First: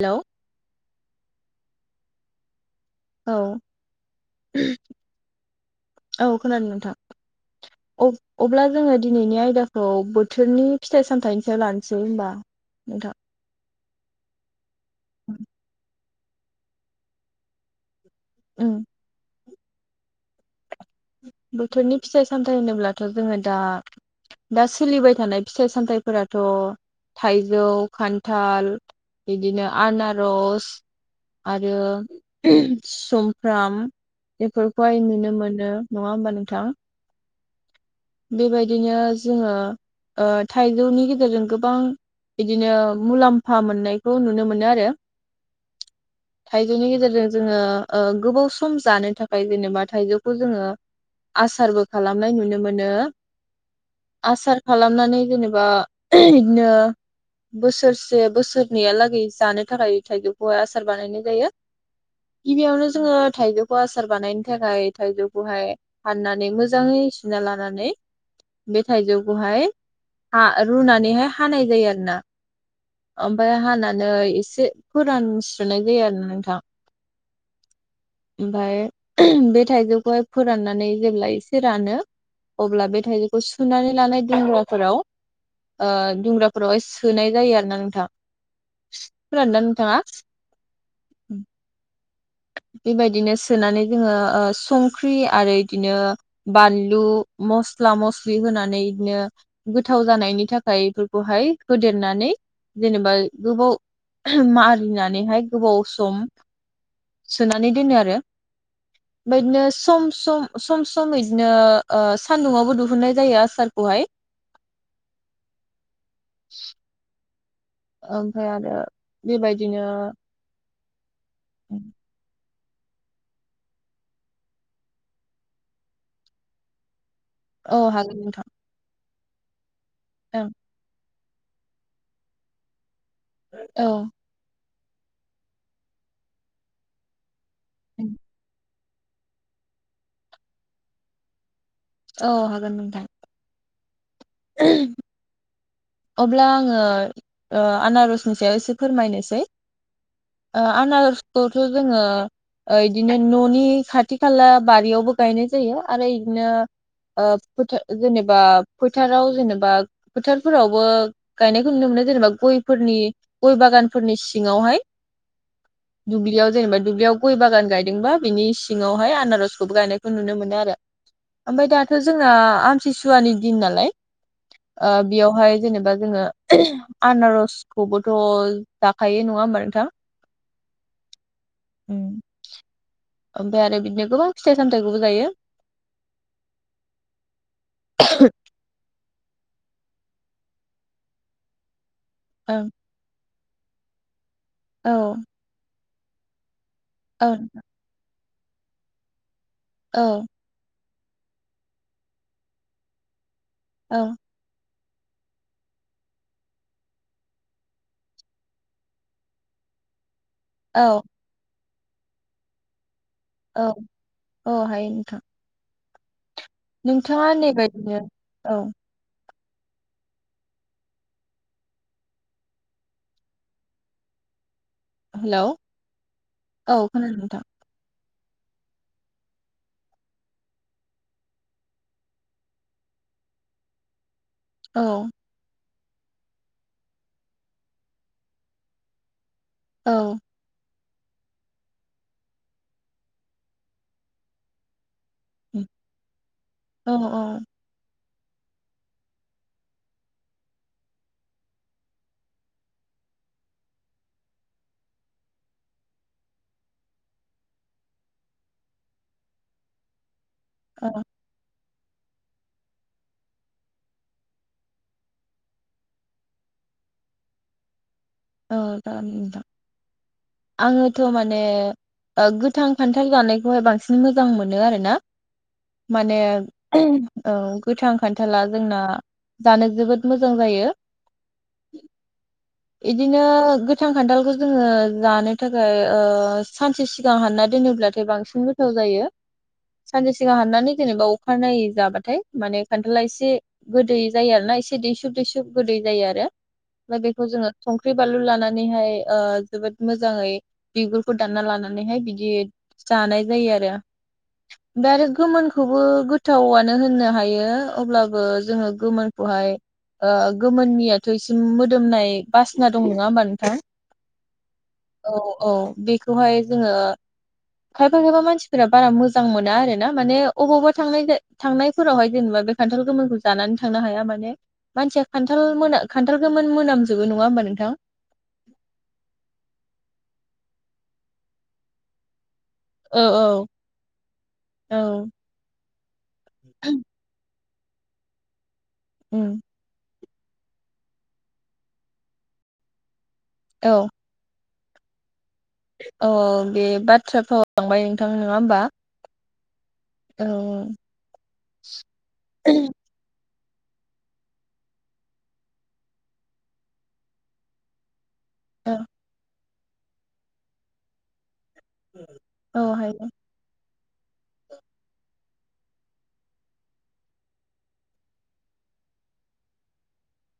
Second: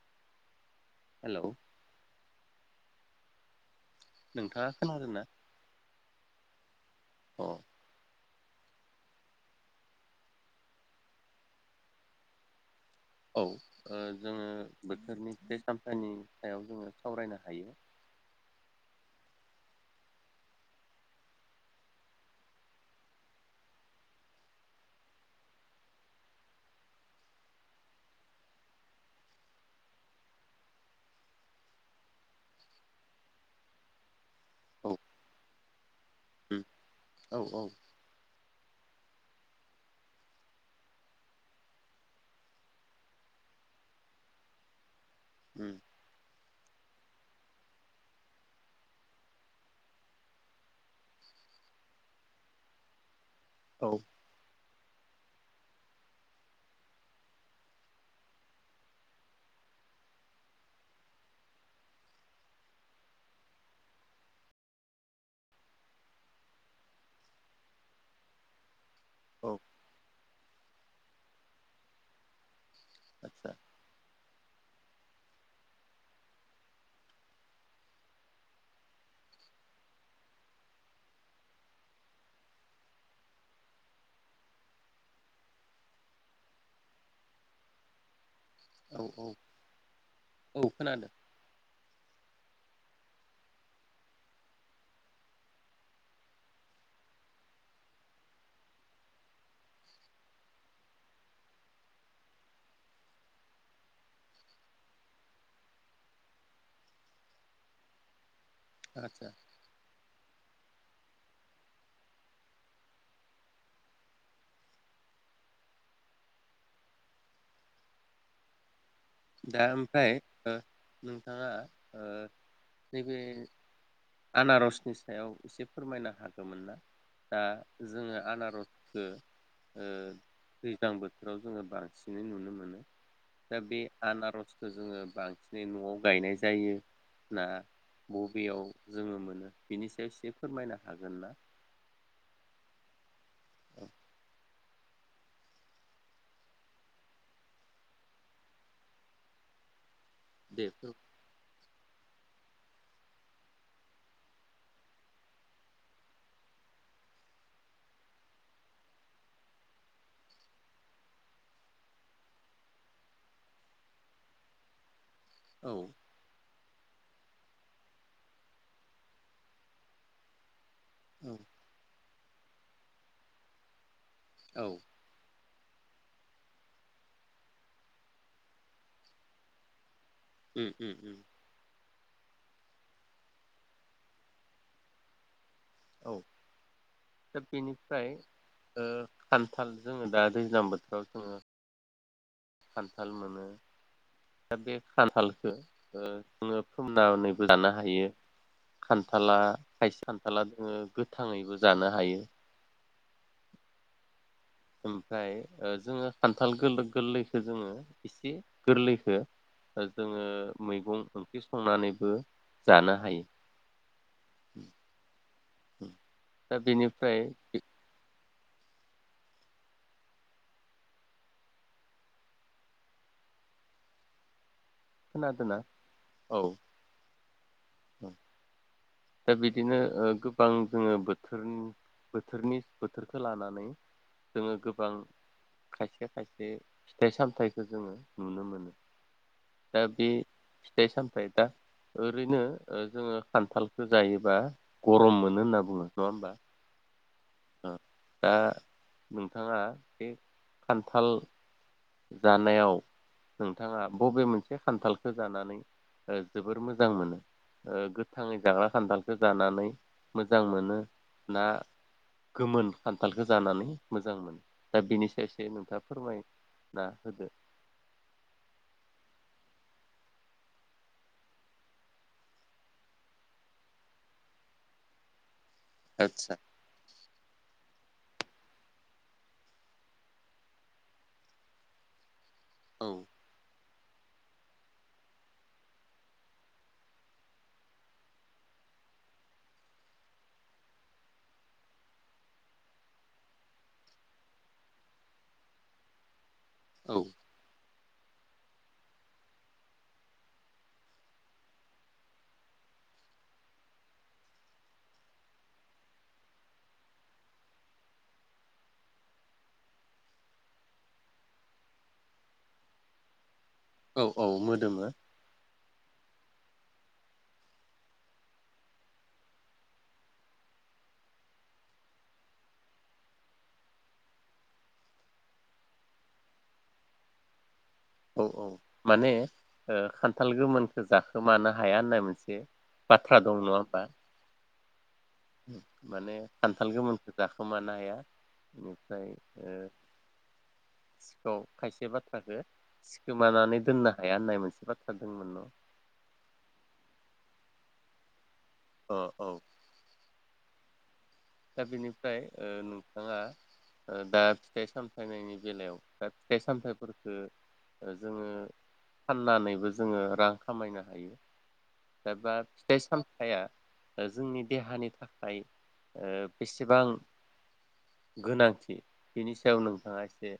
Hello hello औ नोंथाङा खोनादों ना औ खोनादों नोंथां अ अब्ला जोङो दिनैनि आयदाखौ बोथोरनि फिथाइ सामथाइनि सायाव लानोसै होनबा नोंथां औ जोङो बोथोरनि फिथाइ सामथायनि सायाव जोङो सावरायनो हायो ओ बोथोरनि फिथाइ सामथाइ होनोब्लाथ जोङो दा दा सोलिबाय थानाय फिथाइ सामथाइफोराथ थाइजौ खान्थाल बिदिनो आनारस आरो सुमफ्राम औ बेफोरखौहाय नुनो मोनो नङा होमबा उम नोंथां औ औ बेबायदिनो जोङो थाइजौनि गेजेरजों गोबां बिदिनो मुलाम्फा मोननायखौ नुनो मोनो आरो उम थाइजौनि गेजेरजों जोङो गोबाव सम जानो थाखाय जेनेबा थाइजौखौ जोङो आसारबो खालामनाय नुनो मोनो नो औ आसार खालामनानै जेनेबा बिदिनो बोसोरसे बोसोरनैयालागै जानो थाखाय थाइजौखौहाय आसार बानायनाय जायो गिबियावनो जोङो थाइजौखौ आसार बानायनो थाखाय थाइजौखौहाय फाननानै मोजाङै सुना लानो नानै बे औ थायजौखौहाय रुनानैहाय हानाय जायो आरो ना आदसा ओमफ्राय हानानो एसे एसे फोरानस्रुनाय जायो आरोना नोंथां ओमफ्राय बे थाइजौखौहाय फोराननानै जेब्ला एसे रानो अब्ला बे थाइजौखौ सुनानै लानाय दुंग्राफोराव ओ दुंग्राफोरावहाय सोनाय जायो आरो ना नोंथां औ औ खोनादोंना नोंथाङा औ खोनादों बेबायदिनो सोनानै जोङो संख्रि आरो इदिनो बानलु मस्ला मस्लि होनानै इदिनो गोथाव जानायनि थाखाय बेफोरखौहाय होदेरनानै जेनेबा गोबाव मारिनानैहाय गोबाव सम सोनानै दोनो आरो आदसा बेबादिनो सम सम सम सम बिदिनो सान्दुंङावबो दिहुननाय जायो आसारखौहाय ओमफ्राय आरो दा बेबायदिनो ओमफ्राय नों नैबे आनारसनि सायाव एसे फोरमायनो हागौमोन ना दा औ हागोन जोङो नोंथां आनारसखौ ओ ओं दैज्लां बो थोराव जोङो बांसिनै नुनो मोनो। दा बे औ आनारस जोङो बांसिनै न'आव गायनाय जायो। ना बबेयाव जोङो मोनो बिनि सायाव एसे फोरमायनो हागोन ना औ हागोन नोंथां औ अब्ला आङो ओ आनारसनि सायाव एसे फोरमायनोसै ओ दे औ आनारसखौथ' जोङो इदिनो न'नि खाथि खाला बारियावबो गायनाय जायो आरो इदिनो फोथ जेनेबा फोथाराव जेनेबा फोथारफोरावबो गायनायखौ नुनो मोनो जेनेबा गयफोरनि गय बागानफोरनि सिङावहाय औ दुबलिआव जेनबा दुब्लियाव गय बागान गायदोंबा बिनि सिङावहाय आनारसखौबो गायनायखौ नुनो मोनो आरो ओमफफ्राय दाथ' जोंना आमथिसुवानि दिन नालाय ओ बेयावहाय जेनेबा जोङो आनारसखौबोथ' जाखायो नङा होमबा नोंथां उ उ उ उम। ओमफ्राय आरो बिदिनो गोबां फिथाइ सामथायाइखौबो जायो। औ दा बेनिफ्राय ओ खान्थाल जोङो दा दैज्लां बोथोराव जोङो ओं खान्थाल मोनो दा बे औ खान्थालखो ओम औ सोमनानैबो लानो हायो। खान्थाला खायसे खानथाला जोङो गोथाङैबो जानो हायो। औ ओमफ्राय ओ जोङो खान्थाल गोरलैखौ जोङो एसे गोरलैखो जोङो औ मैगं संनानैबो जानो हायो। औ औ हायो नोंथां उ नोंथाङा होननाबायदिनो। औ। हेल औ खोनादोंना औ खोनादों नोंथां। [inaudible] दा बिदिनो ओ गोबां जोङो बोथोर बोथोरनि बोथोरखौ लानानै जोङो औ गोबां। खायसे खायसे फिथाइ सामथाइखौ जोङो नुनो मोनो। दा औ बे फिथाइ सामथाइ दा ओरैनो ओ जोङो खान्थाल जायोबा गरम मोनो होनना बुङो नङा होमबा। औ दा नोंथाङा बे खान्थाल। जानायाव नोंथाङा बबे मोनसे खान्थालखौ जानानै ओ जोबोर मोजां मोनो ओ गोथाङै जाग्रा खान्थालखौ जानानै मोजां मोनो औ ना। गोमोन खान्थालखौ जानानै मोजां मोनो दा बेनि सायावसो नोंथाङा फोरमाय। ना होदो। औ जागोन नोंथां आङोथ माने ओ गोथां खान्थाल जानायखौहाय बांसिन मोजां मोनो आरोना। माने आदसा [unintelligible] गोथां खान्थाला जोंना जानो जोबोद मोजां जायो। औ इदिनो गोथां खान्थालखौ जोङो जानो थाखाय ओ सानसे सिगां हानना दोनोब्लाथाय बांसिन गोथाव जायो सानसे सिगां हाननानै जेनेबा अखानायनायै जाबाथाय माने खान्थाला एसे गोदै जायो आरोना एसे दैसुब दैसुब गोदै जायो आरो। ओमफ्राय औ बेखौ जोङो संख्रि बानलु लानानैहाय ओ जोबोद मोजाङै बिगुरखौ दानना लानानैहाय बिदि जानाय जायो आरो ओमफ्राय आरो गोमोनखौबो गोथावानो होननो हायो अब्लाबो जोङो गोमोनखौहाय ओ गोमोननियाथ इसिम मोदोमनाय बासिना दं नङा होमबा नोंथां। औ औ मोदोमो औ औ बेखौहाय। जोङो खायफा खायफा मानसि बारा मोजां मोना आरोना माने अबावबा थांनायजाय-थांनायफोरावहाय जेनेबा बे खान्थाल गोमोन जानानै थांनो हाया माने मानसिया खान्थाल मोनो खान्थाल गोमोन मोनाम जोबो नङा होनबा नोंथां। औ औ माने ओ खान्थाल गोमोनखो जाखोमानो हाया होननाय मोनसे। औ बाथ्रा दं नङा होमबा। औ माने। खान्थाल गोमोनखौ जाखो खोमानो हाया। ओमफ्राय उम ओ सिखाव खायसे बाथ्राखो। गोमानानै औ दोननो हाया होननाय मोनसे बाथ्रा दोंमोन न [unintelligible] नङा होमबा औ औ। दा बेनिफ्राय ओ नोंथाङा ओ दा फिथाइ सामथायनायनि बेलायाव दा फिथाइ सामथायफोरखो ओ जोङो औ फाननानैबो जोङो रां खामायनो हायो। बा औ फिथाइ हायो सामथाइया ओ जोंनि देहानि थाखाय ओ बेसेबां गोनांथि बिनि सायाव नोंथाङा एसे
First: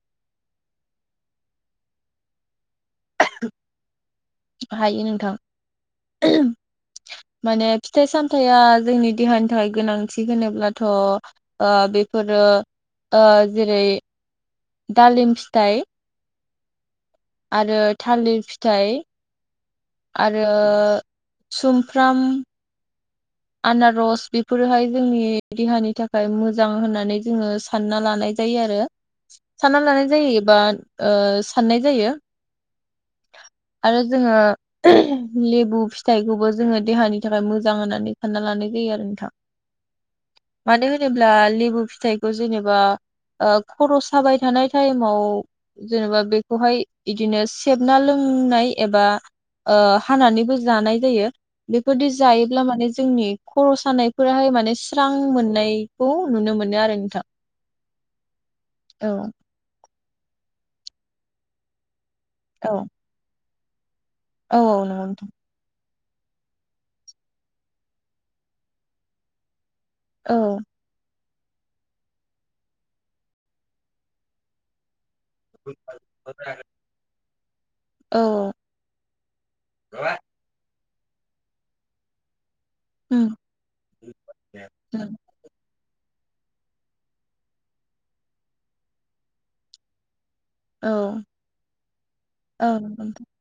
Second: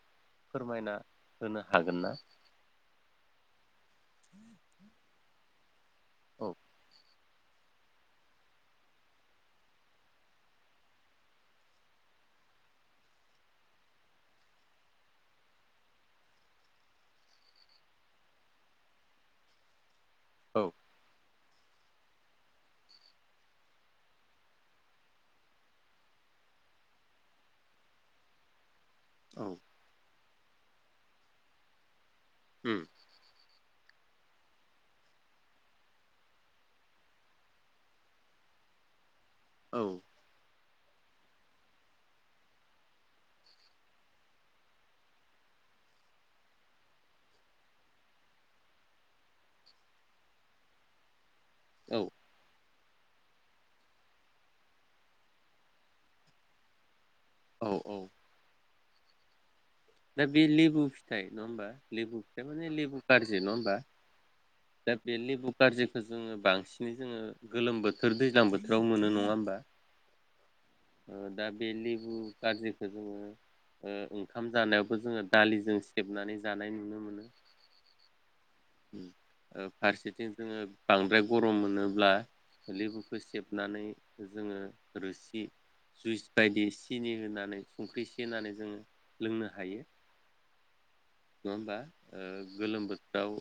फोरमायना होनो हागोन ना? हायो नोंथां। औ [inaudible] माने फिथाइ सामथाइया जोंनि देहानि थाखाय गोनांथि होनोब्लाथ ओ बेफोरो ओ जेरै दालिम फिथाइ आरो थालिर फिथाइ आरो औ सुम फ्राम आनारस बेफोरोहाय जोंनि देहानि थाखाय मोजां होननानै जोङो सानना लानाय जायो आरो। औ सानना लानाय जायो बा साननाय जायो। उम। आरो जोङो लेबु फिथाइखौबो जोङो देहानि थाखाय मोजां होननानै सानना लानाय जायो आरो नोंथां। औ। मानो होनोब्ला लेबु फिथाइखौ जेनेबा ओ खर' साबाय थानाय टाइमाव जेनेबा बेखौहाय इदिनो सेबना लोंनाय एबा ओ हानानैबो जानाय जायो। औ बेफोरदि जायोब्ला माने जोंनि खर' सानायफोराहाय माने स्रां मोननायखौ नुनो मोनो आरो नोंथां। औ औ। औ। दा बे लेबु फिथाइ नङा होमबा। लेबु फिथाइ माने औ लेबु कारजि न बा औ दा नंगौ बे नोंथां लेबु कारजि खो जोङो बांसिनै जोङो गोलोम बोथोर दैज्लां बोथोराव मोनो नङा होमबा? औ ओ दा बे लेबु कारजिखौ जोङो ओ ओंखाम जानायावबो जोङो दालिजों उम सेबनानै जानाय नुनो मोनो। औ ओ फारसेथिं जोङो बांद्राय गरम मोनोब्ला लेबुखौ सेबनानै जोङो रोसि जुइस बायदि सिनि होनानै संख्रि एसे होनानै जोङो लोंनो हायो नङा होमबा औ गोलोम नंगौ नोंथां बोथोराव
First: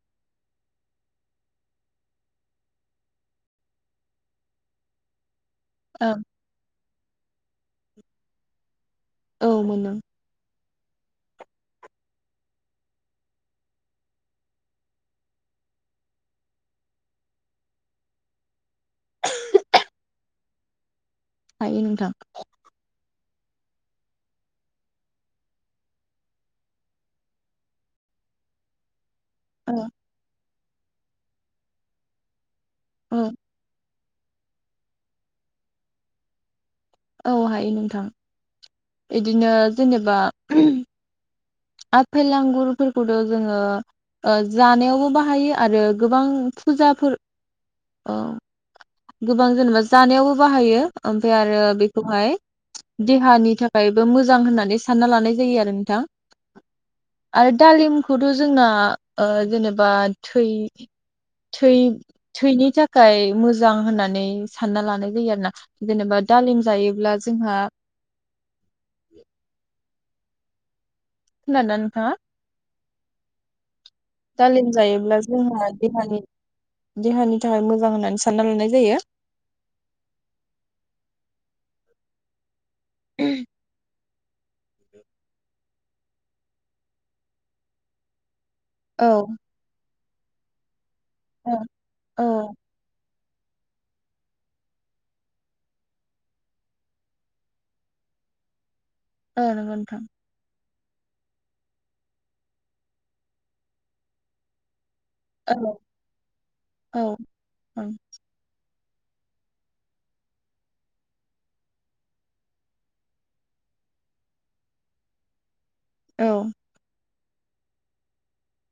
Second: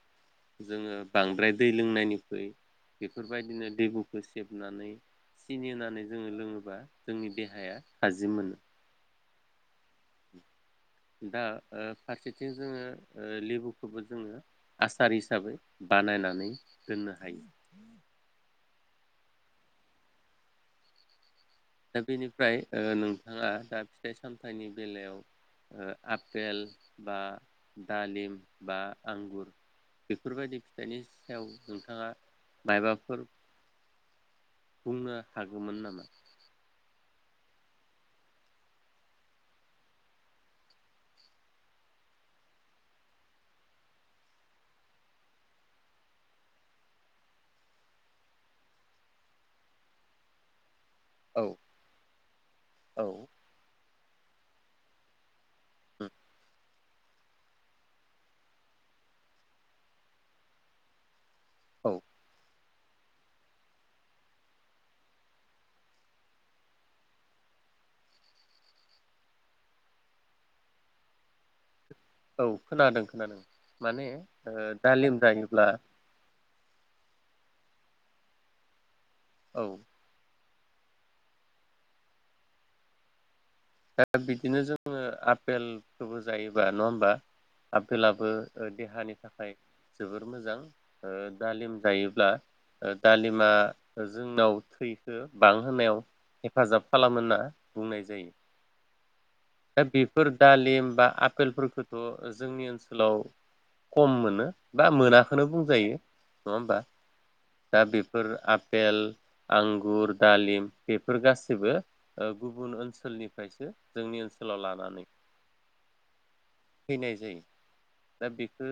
जोङो बांद्राय दै लोंनायनिख्रुय बेफोरबायदिनो दैबुखौ सेबनानै सिनि होननानै औ जोङो लोङोबा जोंनि देहाया थाजिम मोनो औ मोनो दा फारसेथिं जोङो ओ लेबुखौबो जोङो आसार हिसाबै बानायनानै दोननो हायो हायो दा नोंथां बेनिफ्राय नों आंहा दा फिथाइ सामथाइनि बेलायाव आपेल बा दालिम बा आंगुर औ बेफोरबायदि बेनि सायाव नोंथाङा माबाफोर औ बुंनो हागौमोन नामा औ हायो नोंथां बिदिनो जेनेबा आफेल आंगुरफोरखौथ' जोङो जानायावबो बाहायो आरो गोबां फुजाफोर गोबां जेनेबा जानायावबो बाहायो ओमफ्राय औ आरो बेखौहाय औ देहानि थाखाय मोजां होननानै सानना लानाय जायो आरो नोंथां आरो दालिमखौथ' जोंना ओ जेनेबा थै थै औ थैनि थाखाय थाखाय मोजां होननानै सानना लानाय जायो आरो ना जेनेबा दालिम जायोब्ला जोंहा खोनादों ना नो औ खोनादों खोनादों माने दालिम जायोब्ला देहानि थाखाय मोजां होननानै सानना लानाय जायो औ [inaudible] दा बि बिदिनो जोङो आफेल खौबो जायोबा नङा होमबा आपेलाबो औ देहानि थाखाय जोबोर मोजां औ दालिम औ जायोब्ला दालिमा जोंनाव थैखो बांहोनायाव हेफाजाब खालामो होनना बुंनाय जायो औ नंगौ दा नोंथां बेफोर दालिम बा आपेलफोरखौथ' जोंनि ओनसोलाव खम मोनो बा मोनाखौनो औ बुंजायो नङा होमबा औ औ दा बेफोर आ पेल आंगुर दालिम बेफोर गासिबो गुबुन ओनसोलनिफ्रायसो जोंनि ओनसो सोलाव लानानै औ फैनाय जायो दा बेखौ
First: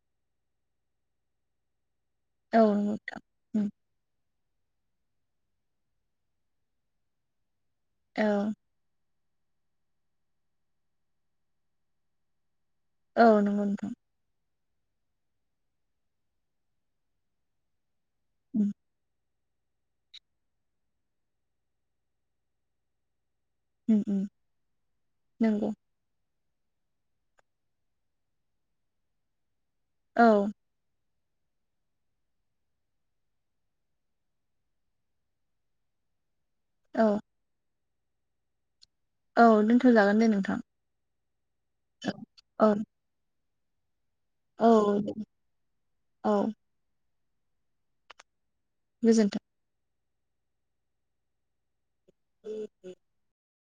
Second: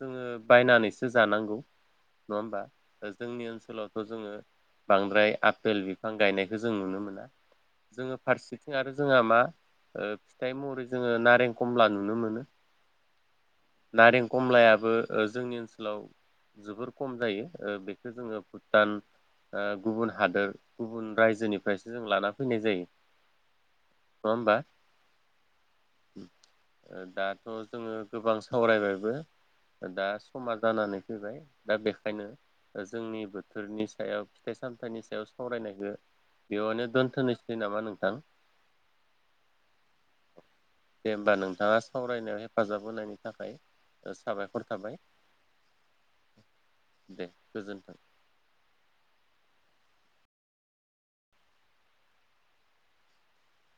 जोङो बायनानैसो जानांगौ। नङा होमबा औ नंगौ नोंथां जोंनि उम, ओनसोलावथ' जोङो बांद्राय आफेल बिफां गायनायखौ जों नुनो मोना। जोङो औ फारसेथिं आरो जोंहा मा फिथाइ महरै जोङो नारें खमला नुनो मोनो। औ नंगौ नोंथां नारें खमलाया बो जोंनि ओनसोलाव जोबोर खम जायो‌ बे बेखौ जोङो उम, भुटान गुबुन हादोर गुबुन रायजोनिफ्रायसो जों लाना फैनाय जायो। नङा होमबा। नोंगौ दाथ' जोङो गोबां सावरायबायबो दा औ समा जानानै फैबाय दा बेखायनो जोंनि बोथोरनि सायाव फिथाइ सामथाइनि सायाव सावरायनायखो बेयावनो औ दोनथ'नोसै नामा नों थां औ दोनथ'जागोन दे नोंथां दे होमबा नोंथाङा सावरायनायाव औ हेफाजाब होनायनि थाखाय साबायखर औ थाबाय दे। औ दे गोजोन्थों गोजोन्थों [inaudible]